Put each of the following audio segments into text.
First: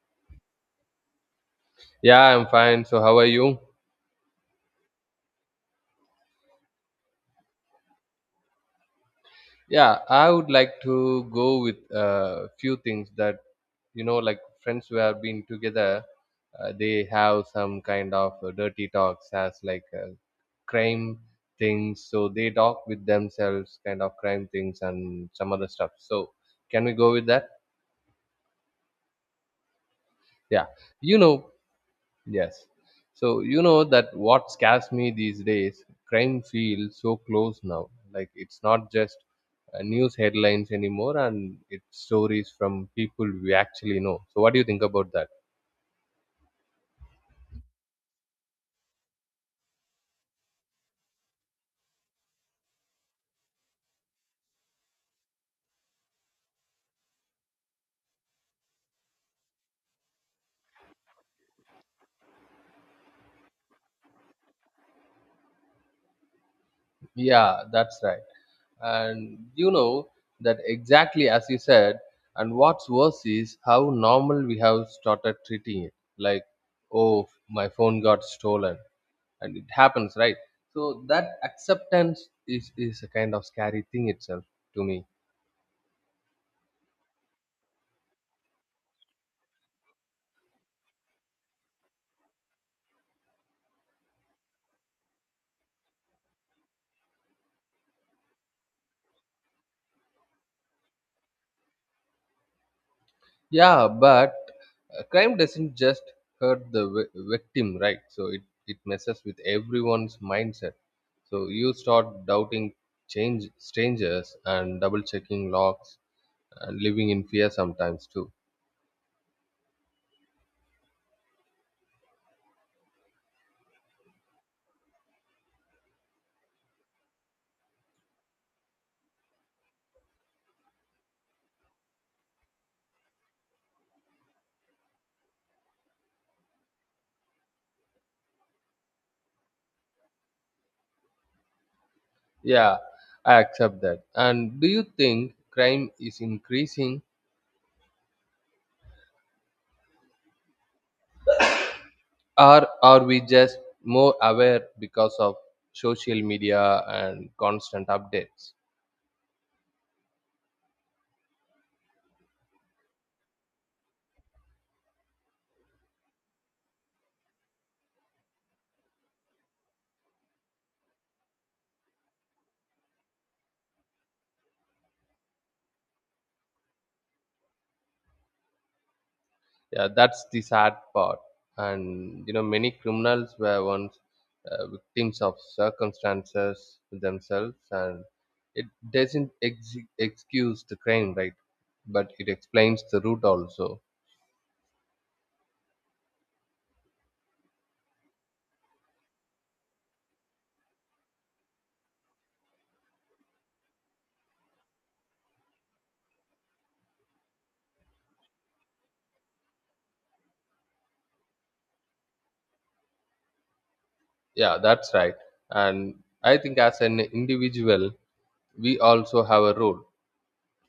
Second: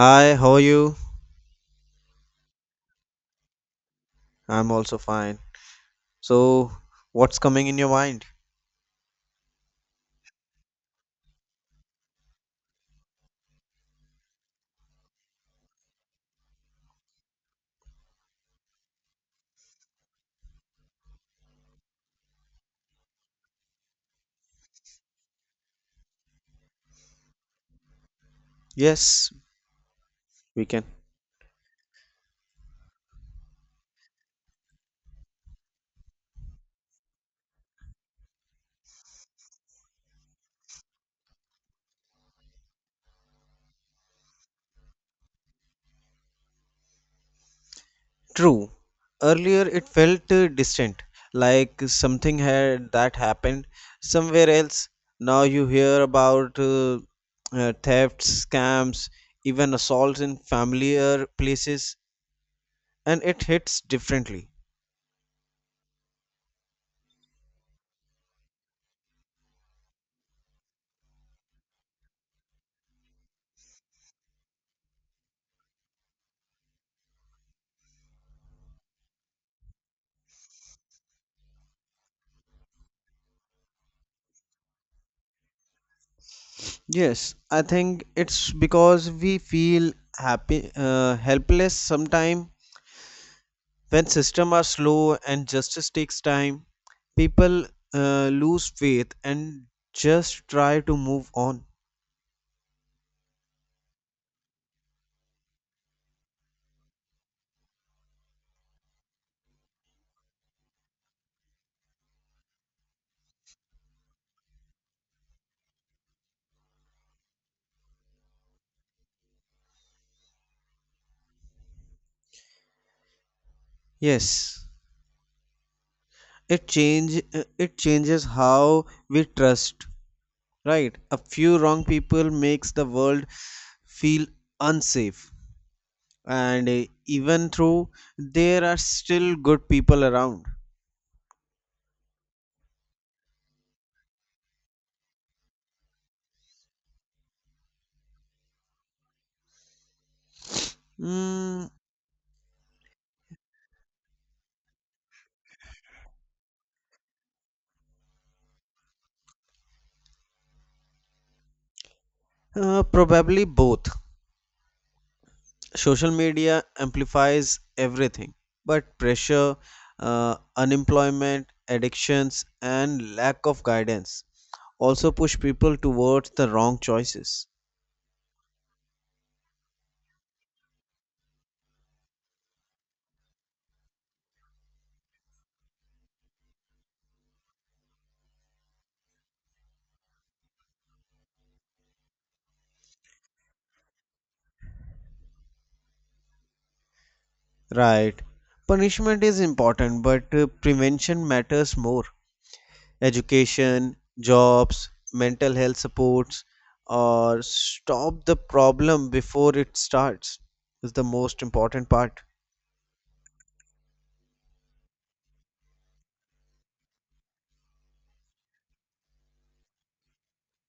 Hi, how are you? Yeah, I'm fine. So, how are you? I'm also fine. So, what's coming in your mind? Yeah, I would like to go with a few things that, like friends who have been together, they have some kind of dirty talks as like crime things. So, they talk with themselves, kind of crime things and some other stuff. So, can we go with that? Yes, we Yeah. can. You know. Yes. So you know that what scares me these days, crime feels so close now. Like it's not just news headlines anymore, and it's stories from people we actually know. So what do you think about that? True. Earlier it felt distant, like something had that happened somewhere else. Now you hear about thefts, scams, even assaults in familiar places, and it hits differently. Yeah, that's right. And you know that exactly as you said. And what's worse is how normal we have started treating it. Like, oh, my phone got stolen. And it happens, right? So that acceptance is a kind of scary thing itself to me. Yes, I think it's because we feel helpless sometimes when systems are slow and justice takes time people lose faith and just try to move on. Yeah, but crime doesn't just hurt the victim, right? So it messes with everyone's mindset. So you start doubting, change, strangers, and double checking locks, and living in fear sometimes too. Yes, it changes how we trust, right? A few wrong people makes the world feel unsafe, and even though there are still good people around. Yeah, I accept that. And do you think crime is increasing? mm, Or are we just more aware because of social media and constant updates? Probably both. Social media amplifies everything, but pressure, unemployment, addictions, and lack of guidance also push people towards the wrong choices. Yeah, that's the sad part. And you know, many criminals were once victims of circumstances themselves, and it doesn't excuse the crime, right? But it explains the root also. Right, punishment is important, but prevention matters more. Education, jobs, mental health supports, or stop the problem before it starts is the most important part. Yeah, that's right. And I think as an individual, we also have a role.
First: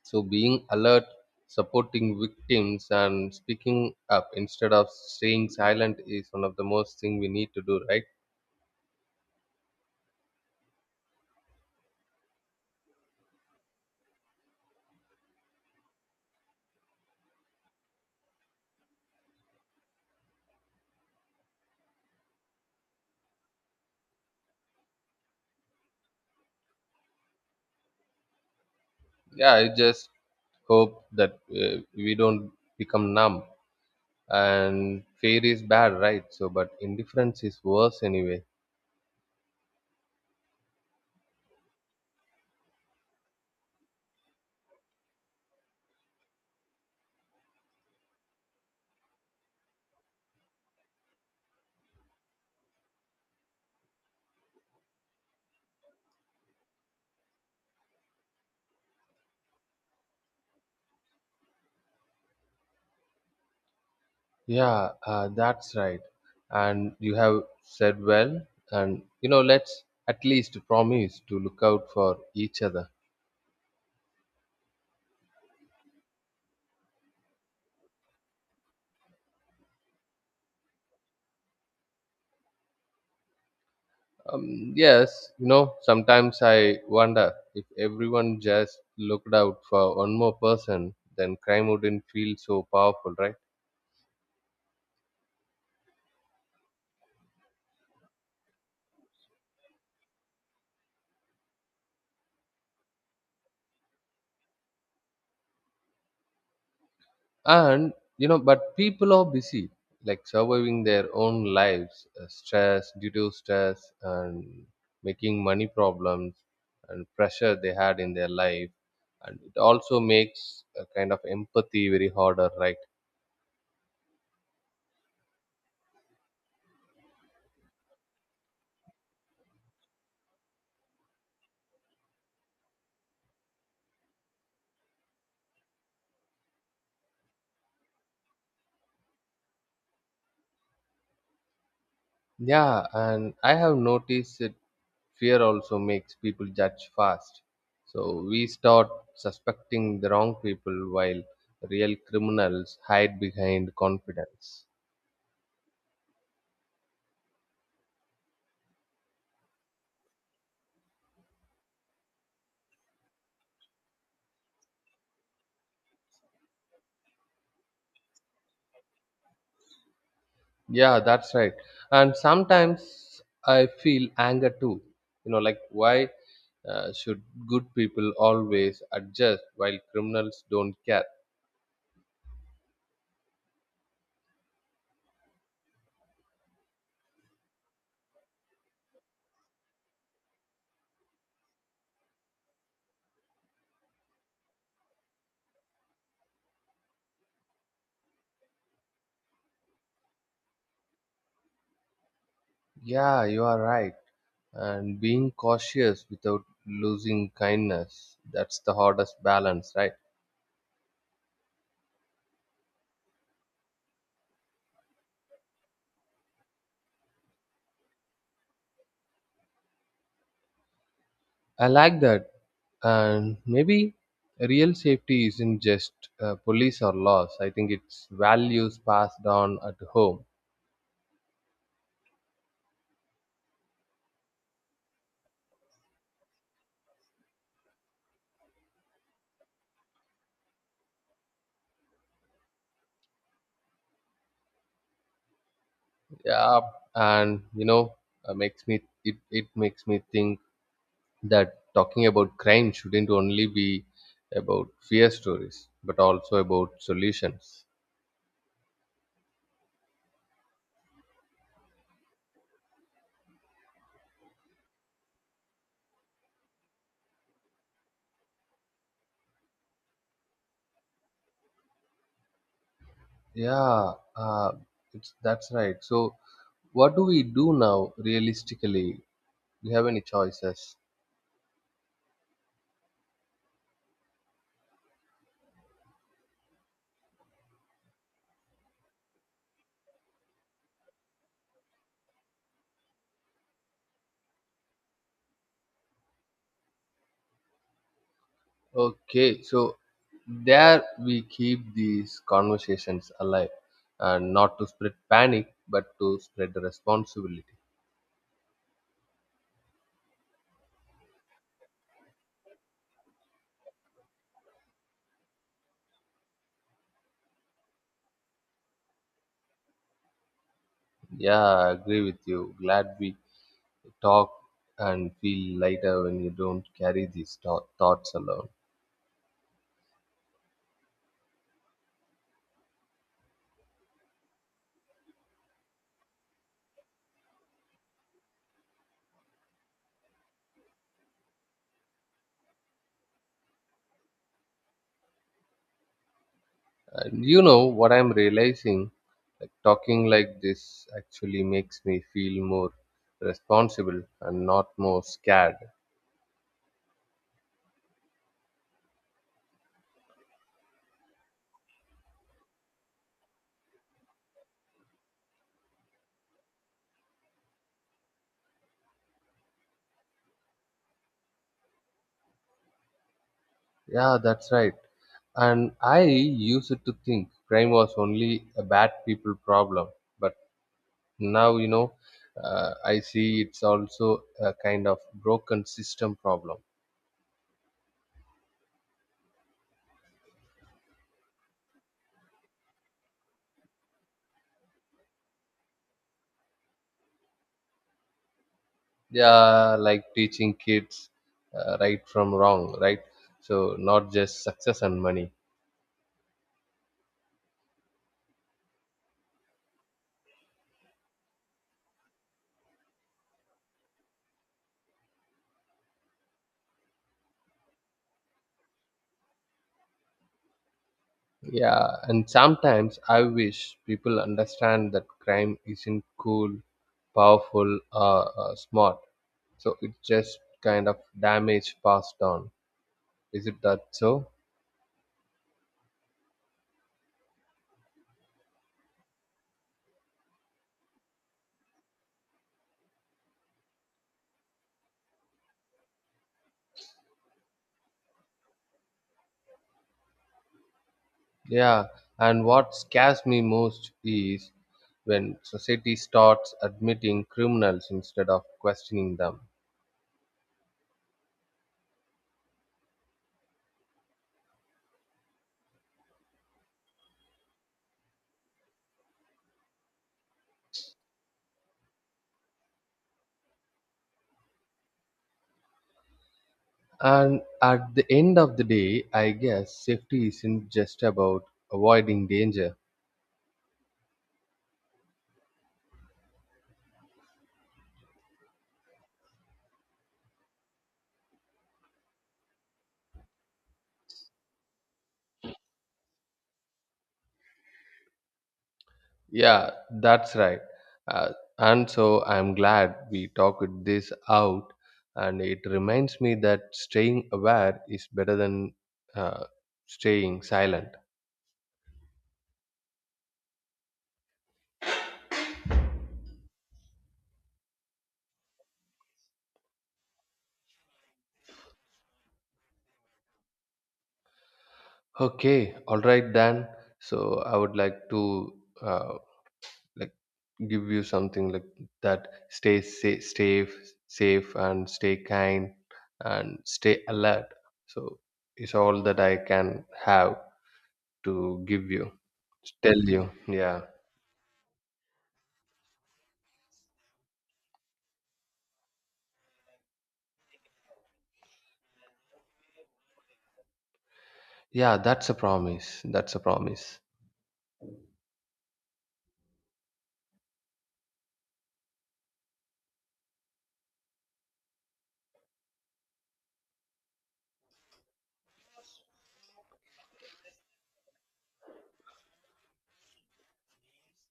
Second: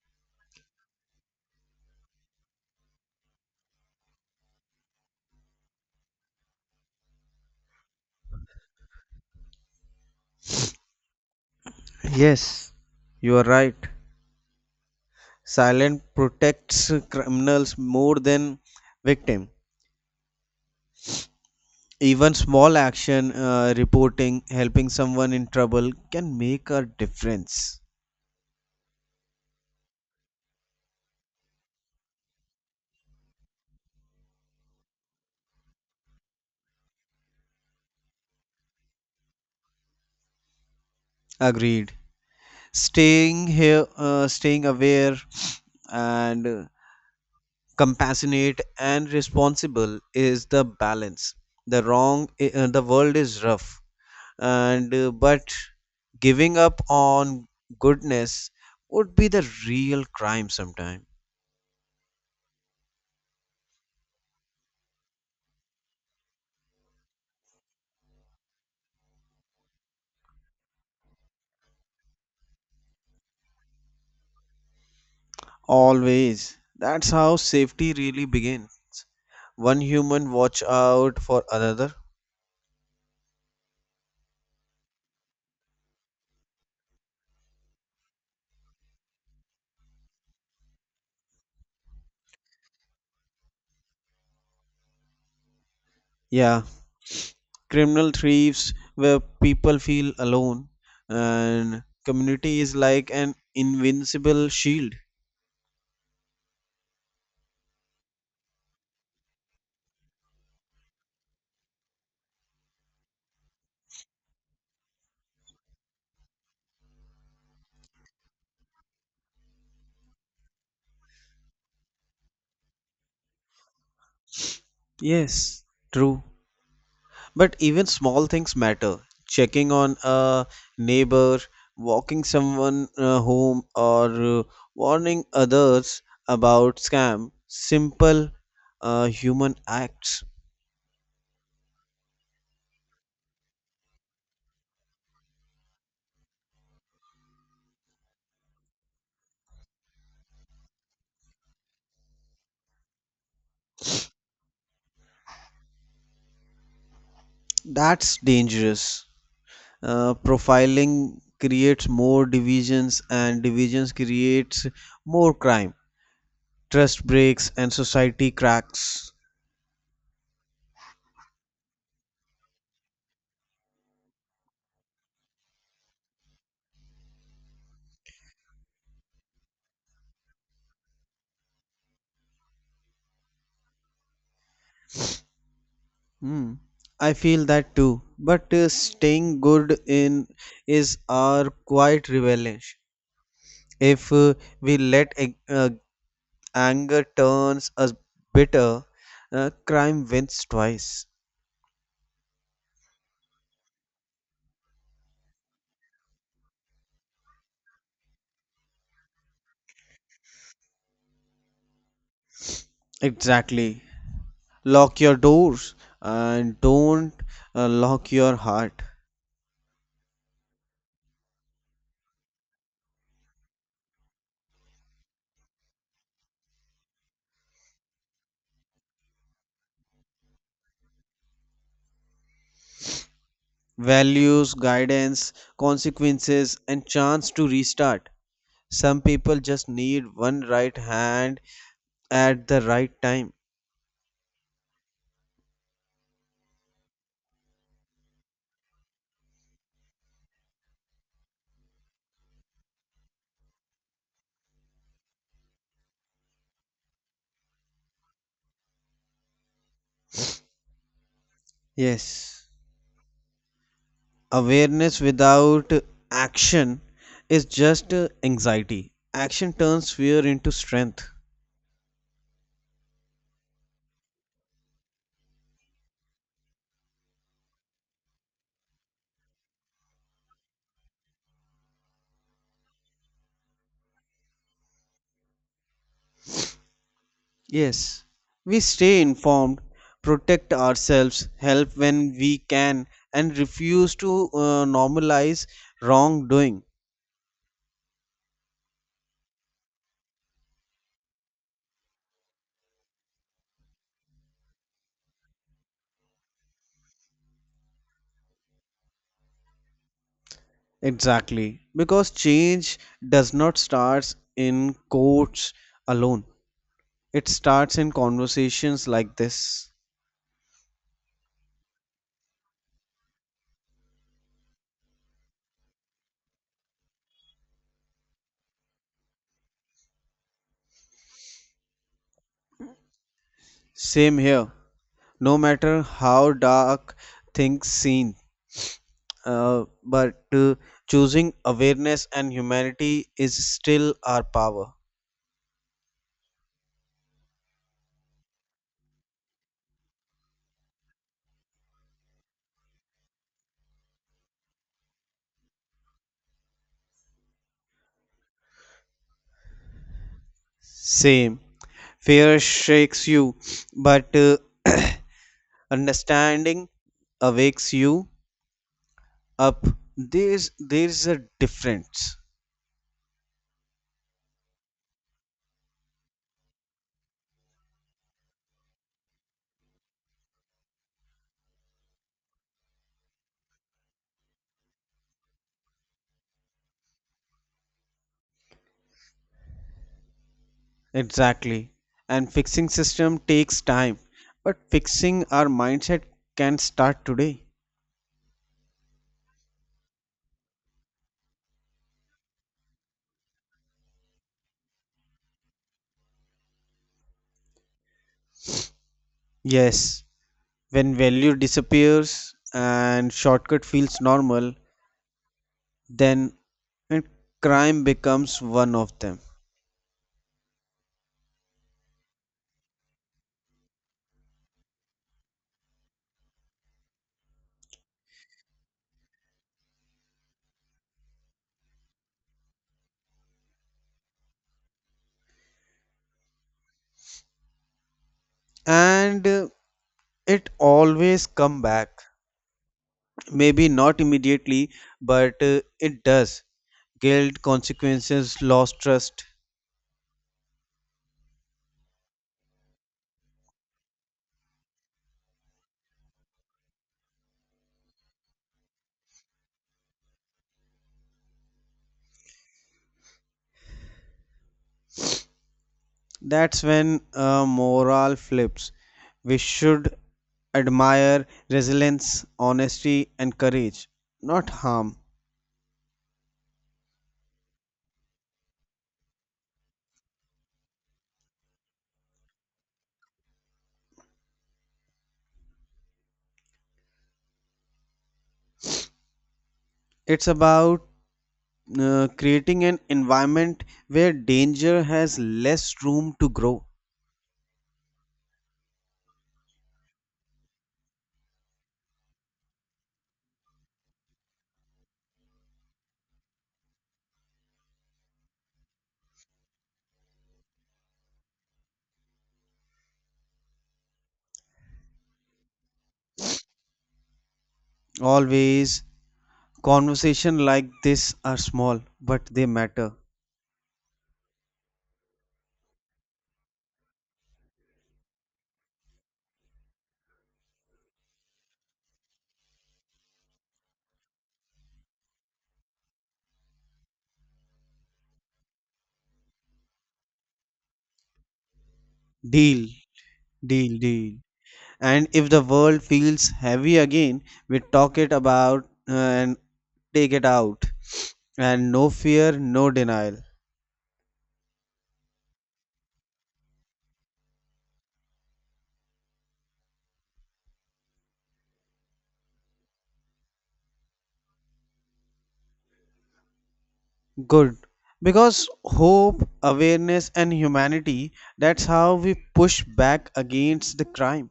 So being alert, supporting victims, and speaking up instead of staying silent is one of the most thing we need to do, right? Yes, you are right. Silence protects criminals more than victim. Even small action, reporting, helping someone in trouble, can make a difference. Yeah, I just hope that we don't become numb. And fear is bad, right? So, but indifference is worse anyway. Agreed. Staying aware, and compassionate and responsible is the balance. The world is rough, and but giving up on goodness would be the real crime sometime. Yeah, that's right. And you have said well. And you know, let's at least promise to look out for each other. Always. That's how safety really begins. One human watch out for another. Yes, sometimes I wonder if everyone just looked out for one more person, then crime wouldn't feel so powerful, right? Yeah, criminal thieves where people feel alone, and community is like an invincible shield. And, but people are busy, like surviving their own lives, stress, due to stress, and making money problems and pressure they had in their life. And it also makes a kind of empathy very harder, right? Yes, true. But even small things matter. Checking on a neighbor, walking someone home, or uh, warning others about scam. Simple human acts. Yeah, and I have noticed that fear also makes people judge fast. So we start suspecting the wrong people while real criminals hide behind confidence. That's dangerous. Profiling creates more divisions, and divisions creates more crime. Trust breaks, and society cracks. Yeah, that's right. And sometimes I feel anger too. You know, like why should good people always adjust while criminals don't care? Hmm. I feel that too. But staying good in is our quiet rebellion. If we let a- uh, Anger turns us bitter, crime wins twice. Yeah, you are right. And being cautious without losing kindness. That's the hardest balance, right? Exactly. Lock your doors, and don't lock your heart. I like that. And maybe real safety isn't just police or laws. I think it's values passed on at home. Values, guidance, consequences, and chance to restart. Some people just need one right hand at the right time. Yeah, and you know, it makes me think that talking about crime shouldn't only be about fear stories, but also about solutions. Yes, awareness without action is just anxiety. Action turns fear into strength. Yeah, it's that's right. So what do we do now realistically? We have any choices? Yes, we stay informed, protect ourselves, help when we can, and refuse to normalize wrongdoing. Okay, so there we keep these conversations alive, and not to spread panic but to spread the responsibility. Exactly, because change does not start in courts alone. It starts in conversations like this. Yeah, I agree with you. Glad we talk and feel lighter when you don't carry these thoughts alone. Same here. No matter how dark things seem, but choosing awareness and humanity is still our power. And you know what I'm realizing, like talking like this actually makes me feel more responsible and not more scared. Same. Fear shakes you, but understanding awakes you up. There's a difference. Yeah, that's right. And I used to think crime was only a bad people problem. But now, you know, I see it's also a kind of broken system problem. Exactly. And fixing system takes time, but fixing our mindset can start today. Yeah, like teaching kids right from wrong, right? So, not just success and money. Yes, when value disappears and shortcut feels normal, then and crime becomes one of them. Yeah, and sometimes I wish people understand that crime isn't cool, powerful, smart. So, it's just kind of damage passed on. Is it that so? And it always come back. Maybe not immediately, but it does. Guilt, consequences, lost trust. Yeah. And what scares me most is when society starts admitting criminals instead of questioning them. That's when a moral flips. We should admire resilience, honesty, and courage, not harm. And at the end of the day, I guess safety isn't just about avoiding danger. It's about creating an environment where danger has less room to grow. Yeah, that's right. Uh, and so I'm glad we talked this out, and it reminds me that staying aware is better than uh, staying silent. Always, conversation like this are small, but they matter. Okay, all right then. So I would like to uh, like give you something like that. Stay safe, safe, safe, and stay kind, and stay alert. So it's all that I can have to give you. Deal, To tell you, deal, yeah, deal. And if the world feels heavy again, we talk it about, and take it out, and no fear, no denial. yeah. That's a promise. That's a promise. Good, because hope, awareness, and humanity, that's how we push back against the crime.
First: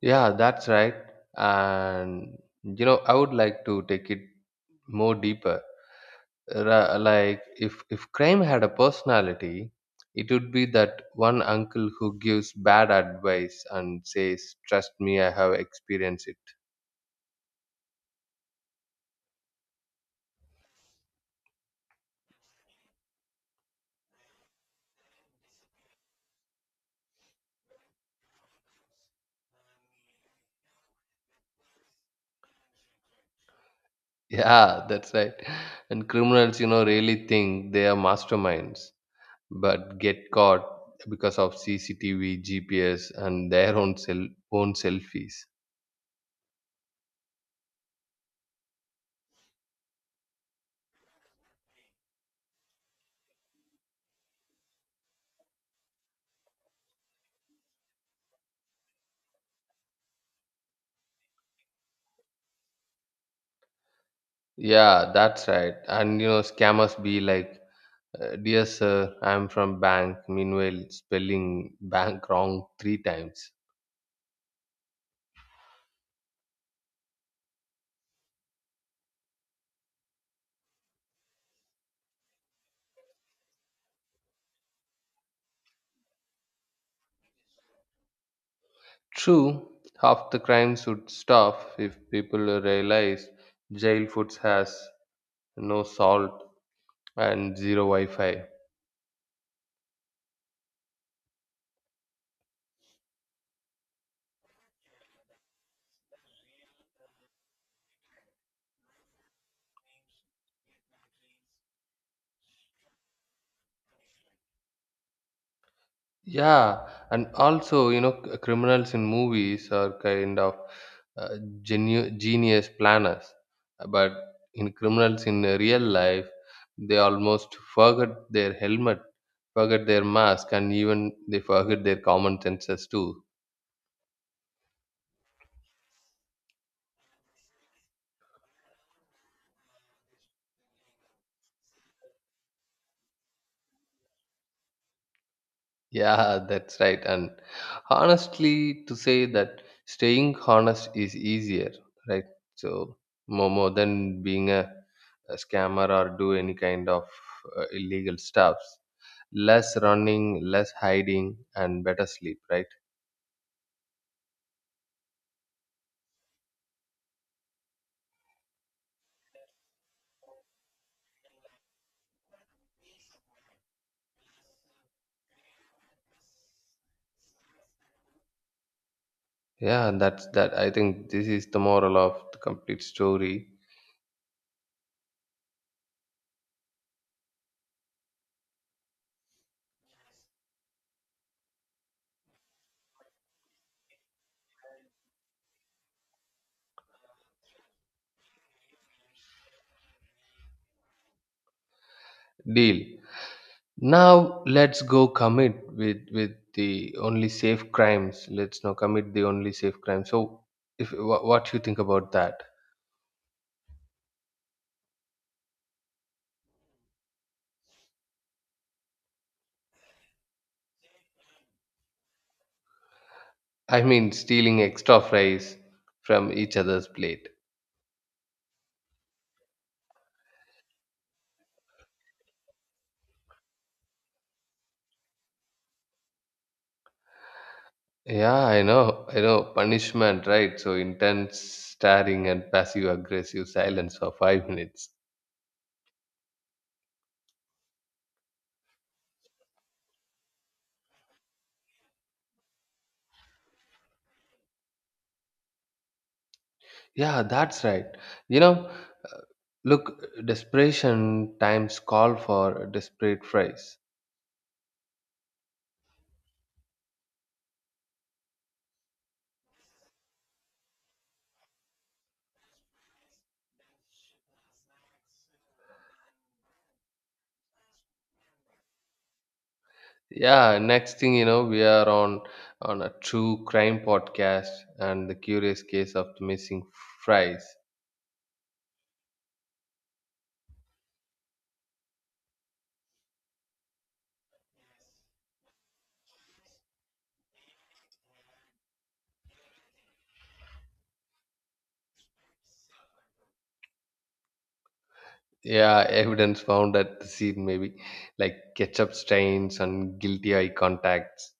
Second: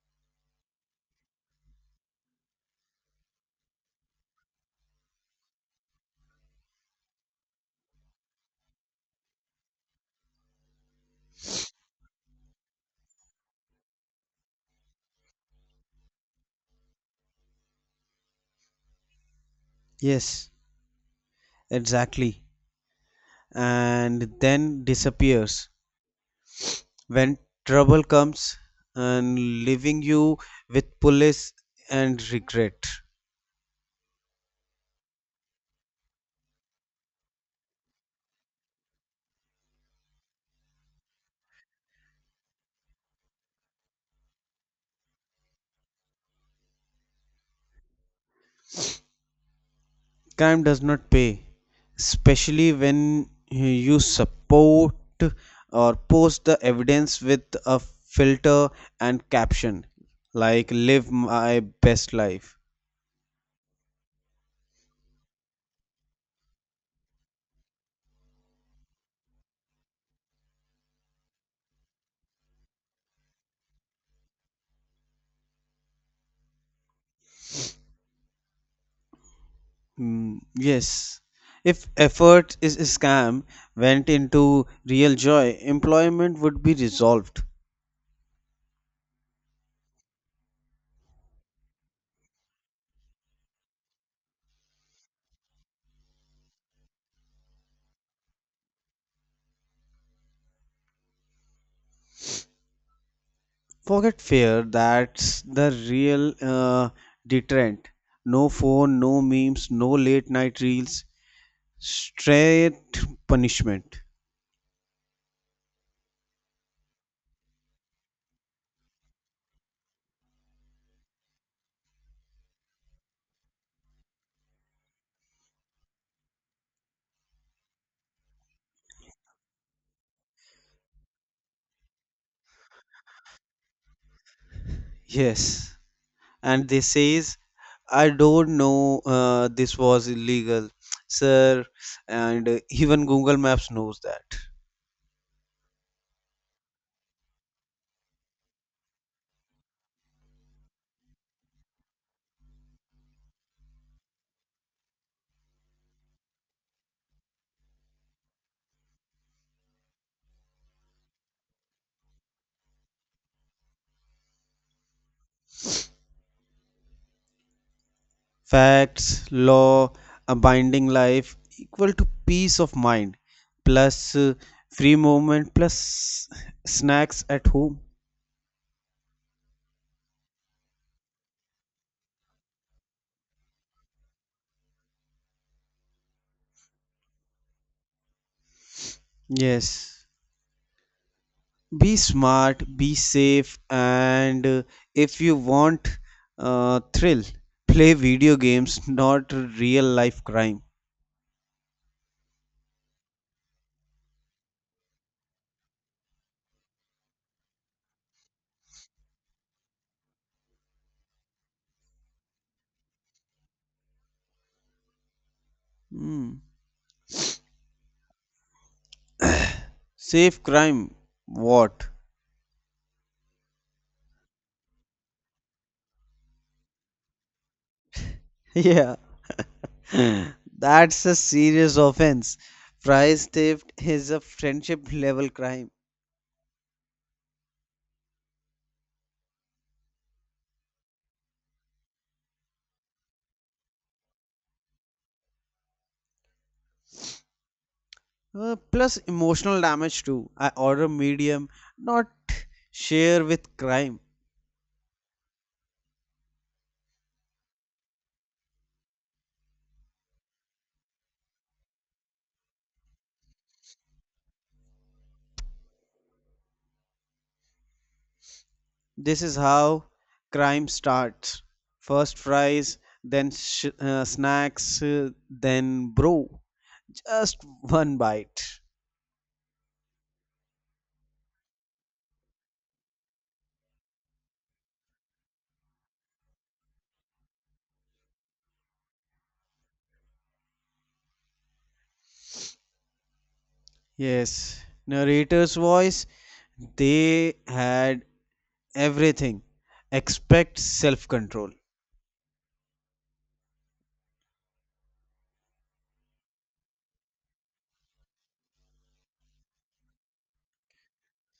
Yeah, that's right. And you know, I would like to take it more deeper, like if crime had a personality, it would be that one uncle who gives bad advice and says, trust me, I have experienced it. Yes, exactly. And then disappears when trouble comes, and leaving you with police and regret. Yeah, that's right. And criminals, really think they are masterminds, but get caught because of CCTV, GPS, and their own cell own selfies. Scam does not pay, especially when you support or post the evidence with a filter and caption like live my best life. Yeah, that's right. And scammers be like, dear sir, I'm from bank. Meanwhile, spelling bank wrong three times. Yes, if effort is a scam went into real joy, employment would be resolved. True, half the crimes would stop if people realize jail foods has no salt and zero Wi-Fi. Forget fear, that's the real deterrent. No phone, no memes, no late night reels. Straight punishment. Yeah, and also, criminals in movies are kind of uh, genius planners, but in criminals in real life, they almost forget their helmet, forget their mask, and even they forget their common senses too. Yes, and they says, I don't know, this was illegal, sir. And even Google Maps knows that. Yeah, that's right. And honestly, to say that staying honest is easier, right? So more than being a scammer or do any kind of illegal stuffs. Less running, less hiding, and better sleep, right? Facts, law, a binding life equal to peace of mind, plus free movement, plus snacks at home. Yeah, that's that. I think this is the moral of the complete story. Yes, be smart, be safe, and if you want thrill, play video games, not real life crime. Deal. Now let's go commit with the only safe crimes. Let's now commit the only safe crime. So, if what you think about that? Hmm. Safe crime, what? I mean, stealing extra fries from each other's plate. Yeah. That's a serious offense. Prize theft is a friendship level crime. Yeah, I know, I know. Punishment, right? So intense staring and passive aggressive silence for 5 minutes. Plus emotional damage too. I order medium, not share with crime. Yeah, that's right. You know, look, desperation times call for desperate fries. This is how crime starts. First fries, then snacks, then brew. Just one bite. Yeah, next thing you know, we are on a true crime podcast and the curious case of the missing fries. Yes, narrator's voice, they had everything except self control. Yeah, evidence found at the scene, maybe like ketchup stains and guilty eye contacts.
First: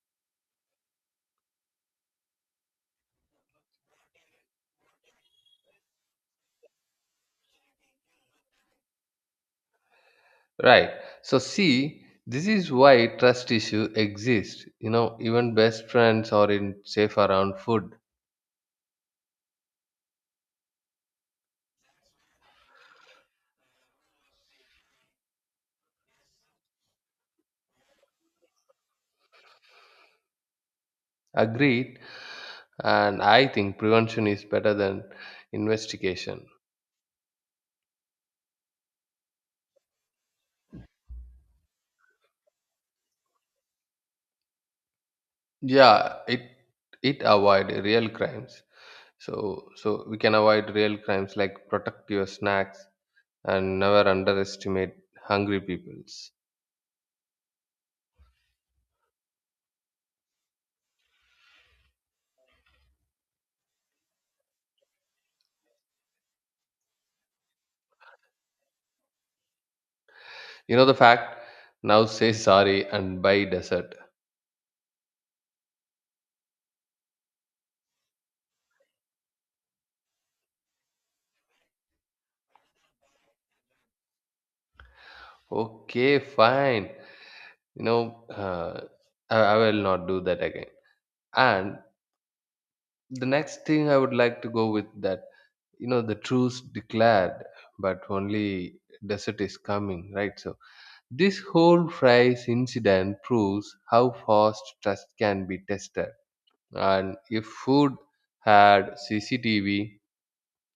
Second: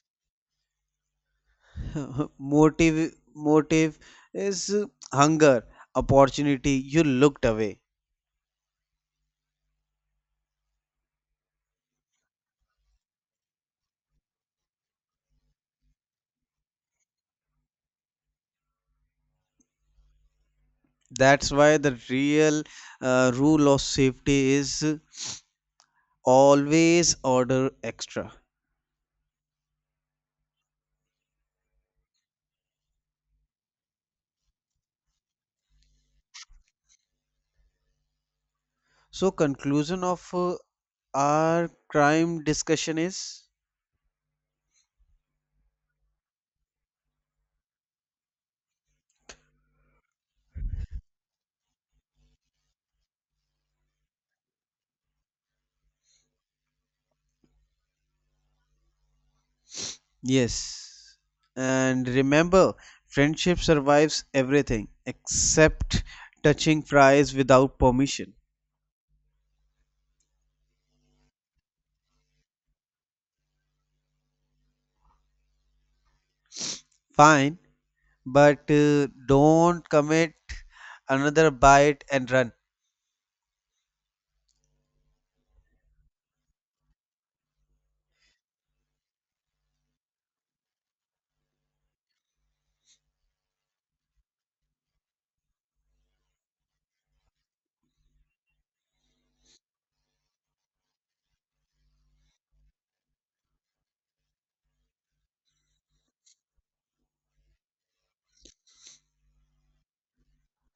Motive is hunger, opportunity. You looked away. Right. So see, this is why trust issue exists. You know, even best friends are in safe around food. That's why the real rule of safety is always order extra. Agreed. And I think prevention is better than investigation. So conclusion of our crime discussion is Yeah, it avoid real crimes. So we can avoid real crimes, like protect your snacks and never underestimate hungry peoples. yes. And remember, friendship survives everything except touching fries without permission. You know the fact? Now say sorry and buy dessert. Fine, but don't commit another bite and run. Okay, fine. You know, I will not do that again. And the next thing I would like to go with that, the truce declared, but only desert is coming, right? So this whole fries incident proves how fast trust can be tested, and if food had CCTV,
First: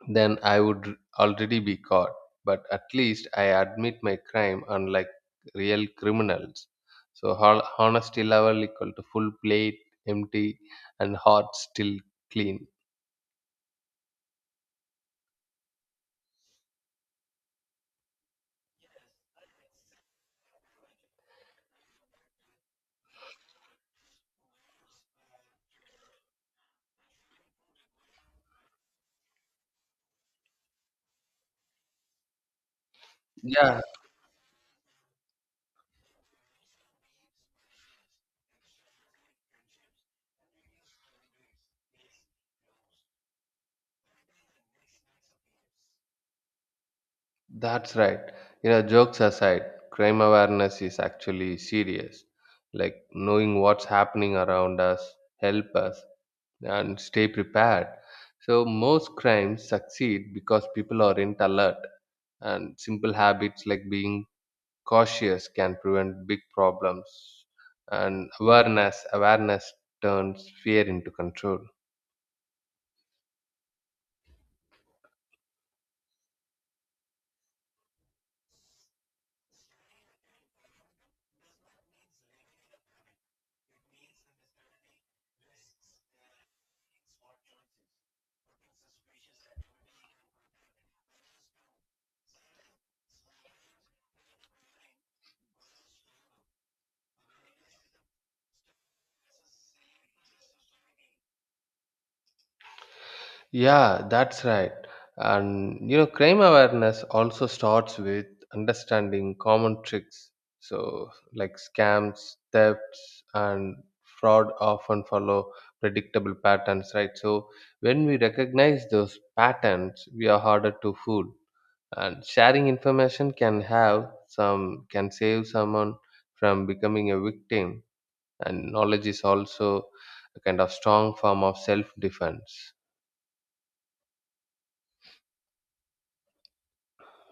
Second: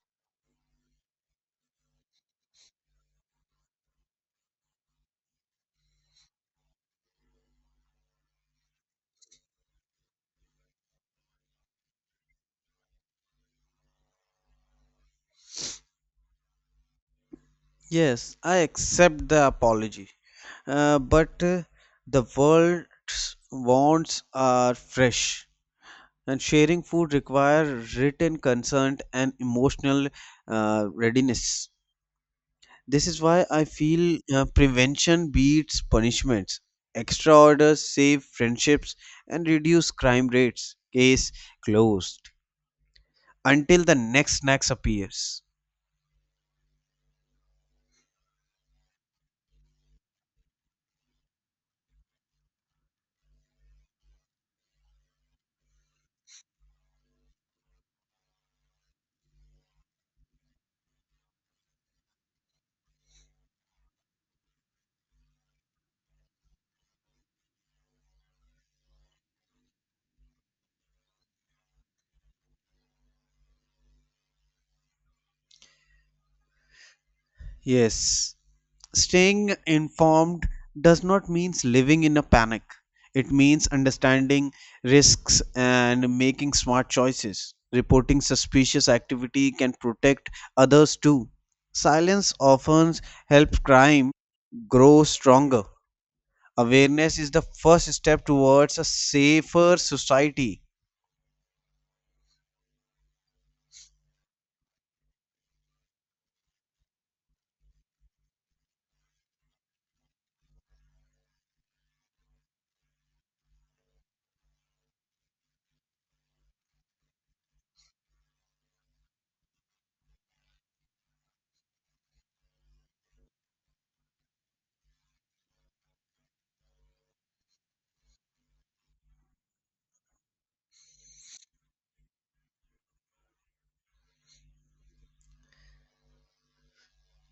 then I would already be caught. But at least I admit my crime, unlike real criminals. So honesty level equal to full plate empty, and heart still clean. Yes, I accept the apology. But The world's wants are fresh. And sharing food requires written consent and emotional readiness. This is why I Yeah, feel prevention beats punishments, extra orders save friendships and reduce crime rates. Case closed until the next snacks appears. that's right. Jokes aside, crime awareness is actually serious, like knowing what's happening around us, help us, and stay prepared. So most crimes succeed because people aren't alert, and simple habits like being cautious can prevent big problems. And awareness turns fear into control. Yes, staying informed does not mean living in a panic. It means understanding risks and making smart choices. Reporting suspicious activity can protect others too. Silence often helps crime grow stronger. Awareness is the first step towards a safer society. Yeah, that's right. And you know, crime awareness also starts with understanding common tricks. So, like scams, thefts, and fraud often follow predictable patterns, right? So, when we recognize those patterns, we are harder to fool. And sharing information can save someone from becoming a victim. And knowledge is also a kind of strong form of self defense.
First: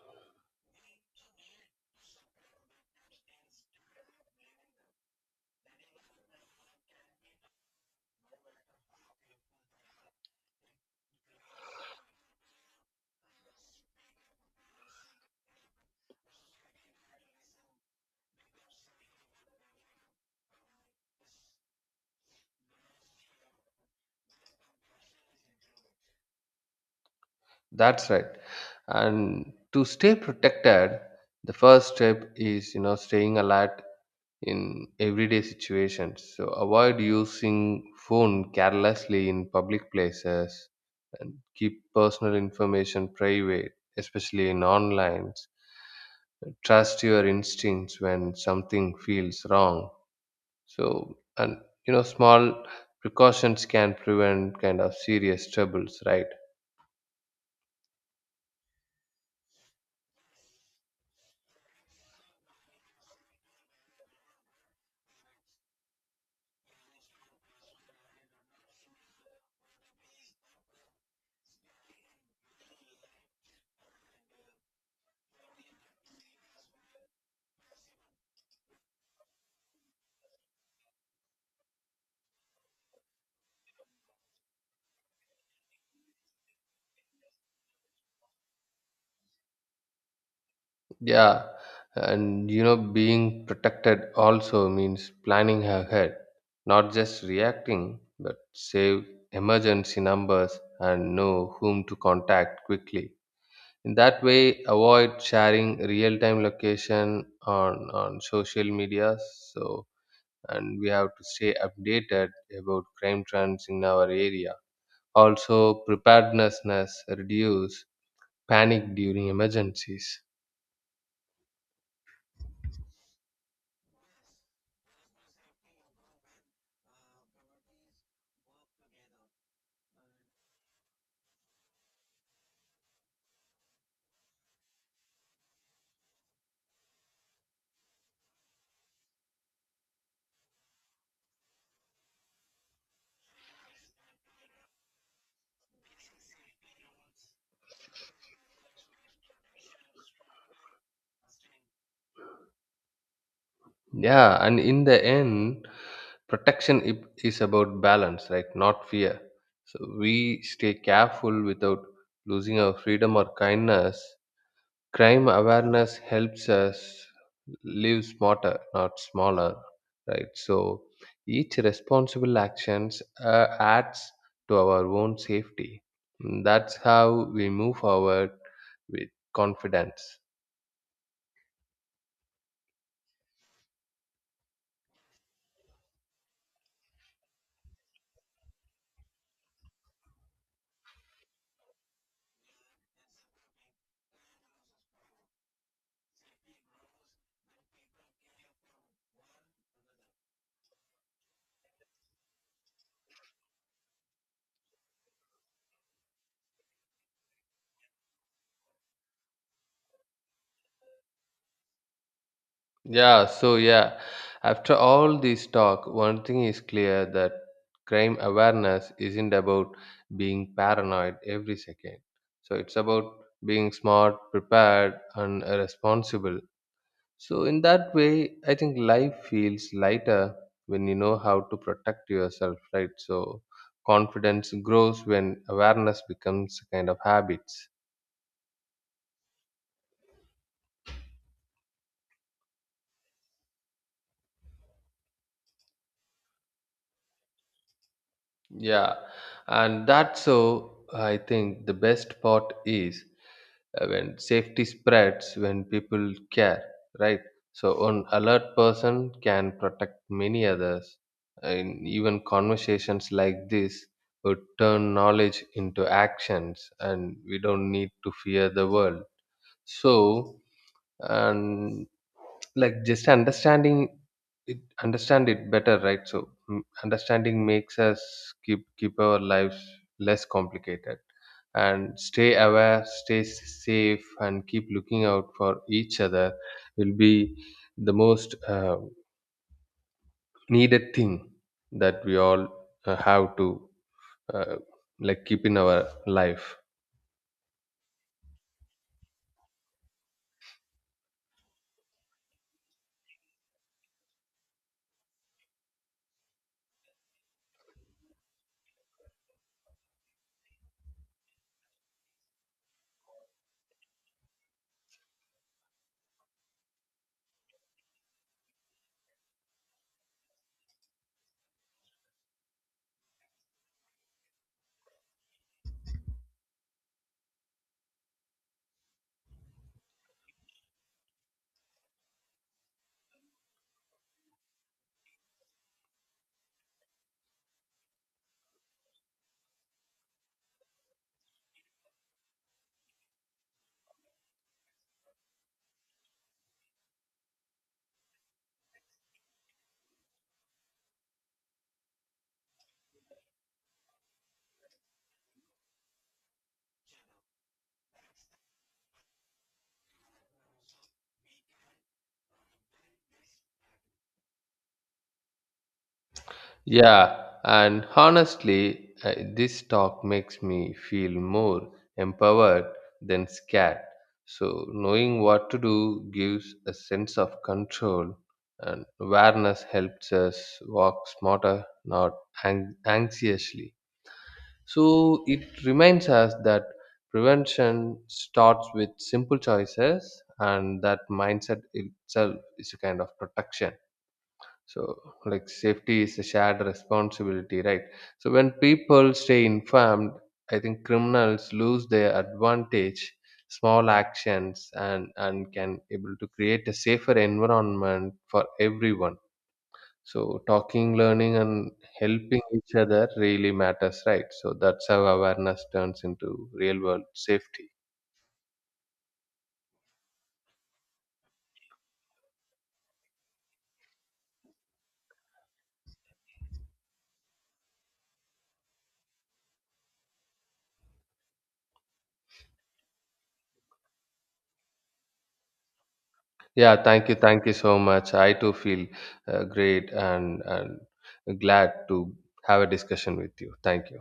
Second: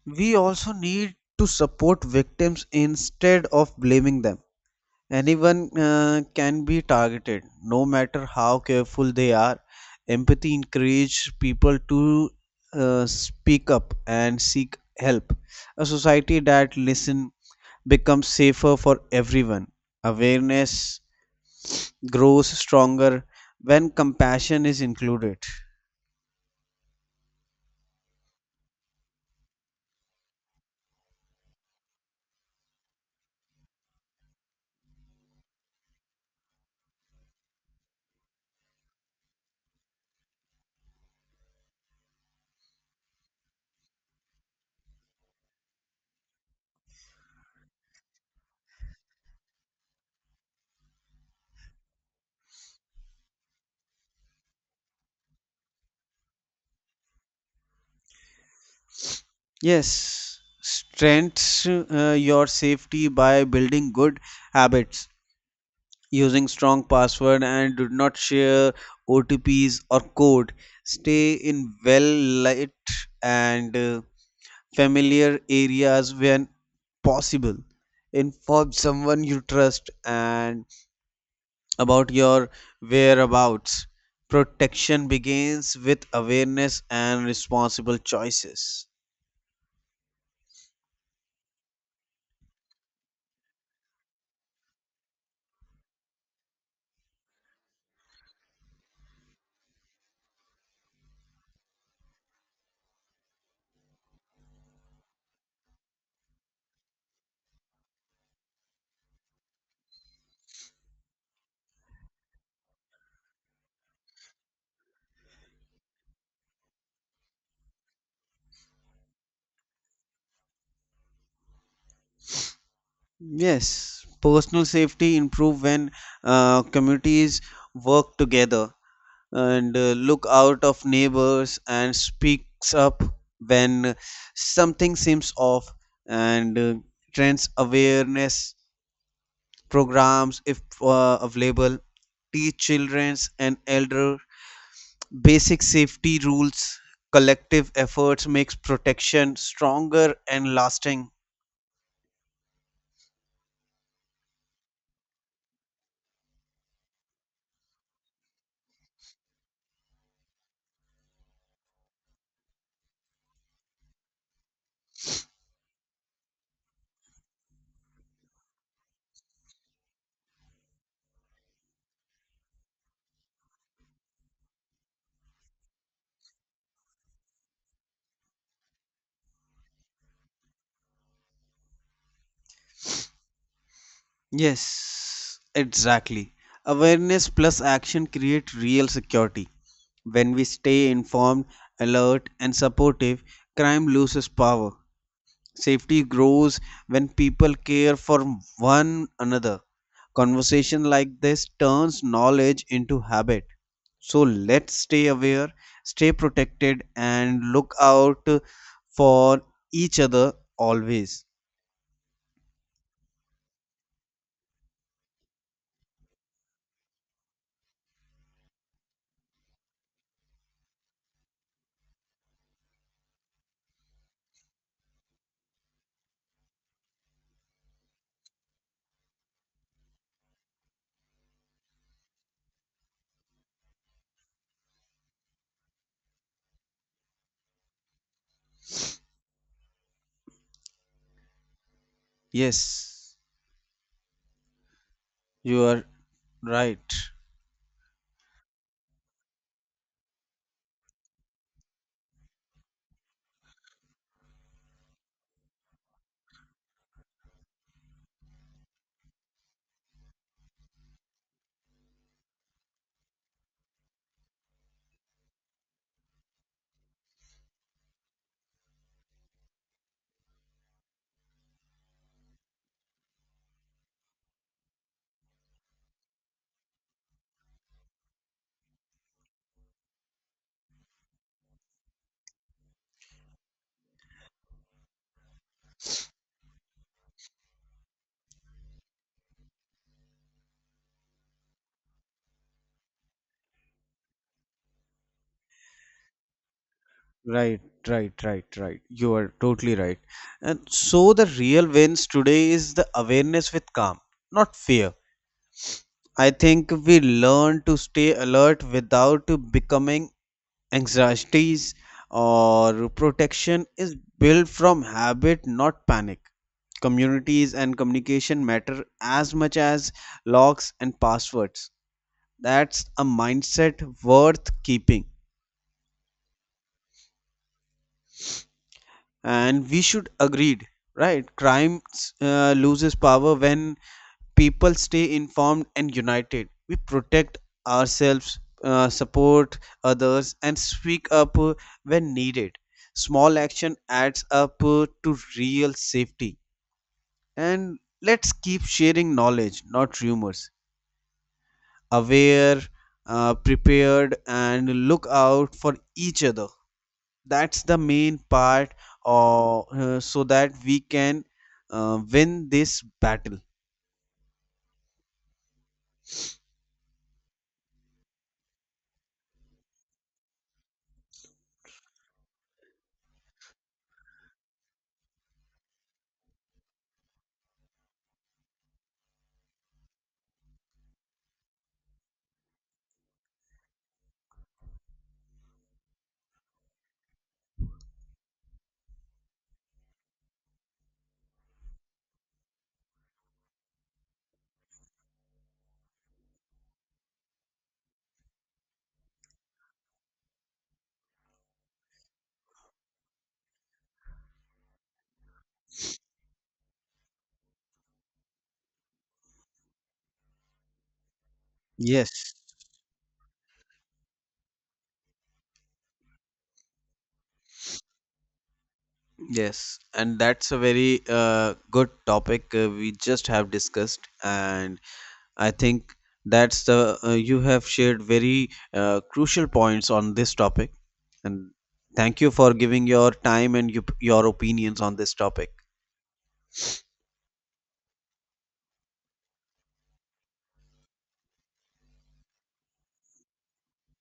We also need to support victims instead of blaming them. Anyone can be targeted, no matter how careful they are. Empathy encourages people to speak up and seek help. A society that listens becomes safer for everyone. Awareness grows stronger when compassion is included. That's right. And to stay protected, the first step is staying alert in everyday situations. So avoid using phone carelessly in public places and keep personal information private, especially in online. Trust your instincts when something feels wrong. So and small precautions can prevent kind of serious troubles, right? Yes, strengths your safety by building good habits, using strong password and do not share OTPs or code. Stay in well lit and familiar areas when possible. Inform someone you trust and about your whereabouts. Protection begins with awareness and responsible choices. Yeah, and being protected also means planning ahead, not just reacting, but save emergency numbers and know whom to contact quickly. In that way, avoid sharing real-time location on social media. So, and we have to stay updated about crime trends in our area. Also, preparedness reduce panic during emergencies. Yes, personal safety improve when communities work together and look out of neighbors and speaks up when something seems off, and trends awareness programs, if available, teach childrens and elder basic safety rules. Collective efforts makes protection stronger and lasting. Yeah, and in the end, protection is about balance, right, not fear. So we stay careful without losing our freedom or kindness. Crime awareness helps us live smarter, not smaller, right? So each responsible actions uh, adds to our own safety. And that's how we move forward with confidence. Yes, exactly. Awareness plus action create real security. When we stay informed, alert, and supportive, crime loses power. Safety grows when people care for one another. Conversation like this turns knowledge into habit. So let's stay aware, stay protected, and look out for each other always. Yeah, so yeah, after all this talk, one thing is clear that crime awareness isn't about being paranoid every second. So it's about being smart, prepared, and responsible. So, in that way, I think life feels lighter when you know how to protect yourself, right? So, confidence grows when awareness becomes a kind of habits. Yes, you are right. Yeah, and that's, so I think the best part is when safety spreads, when people care, right? So an alert person can protect many others, and even conversations like this would turn knowledge into actions, and we don't need to fear the world. So and like just it understand it better, right? So understanding makes us keep our lives less complicated. And stay aware, stay safe, and keep looking out for each other will be the most needed thing that we all have to uh, like keep in our life. Right, right, right, right. You are totally right. And so the real wins today is the awareness with calm, not fear. I think we learn to stay alert without becoming anxieties, or protection is built from habit, not panic. Communities and communication matter as much as locks and passwords. That's a mindset worth keeping. And we should agreed, right? Crime loses power when people stay informed and united. We protect ourselves, support others and speak up when needed. Small action adds up to real safety. And let's keep sharing knowledge, not rumors. Aware, prepared, and look out for each other, that's the main part. Or So that we can win this battle. Yeah, and honestly, this talk makes me feel more empowered than scared. So, knowing what to do gives a sense of control, and awareness helps us walk smarter, not anxiously. So, it reminds us that prevention starts with simple choices, and that mindset itself is a kind of protection. So, like safety is a shared responsibility, right? So, when people stay informed, I think criminals lose their advantage, small actions, and can able to create a safer environment for everyone. So, talking, learning, and Yes. helping each other really matters, right? So, that's how awareness turns into real world safety. Yes, and that's a very good topic we just have discussed. And I think that's the you have shared very crucial points on this topic. And thank you for giving your time and your opinions on this topic. Yeah, thank you so much. I too feel great and glad to have a discussion with you. Thank you.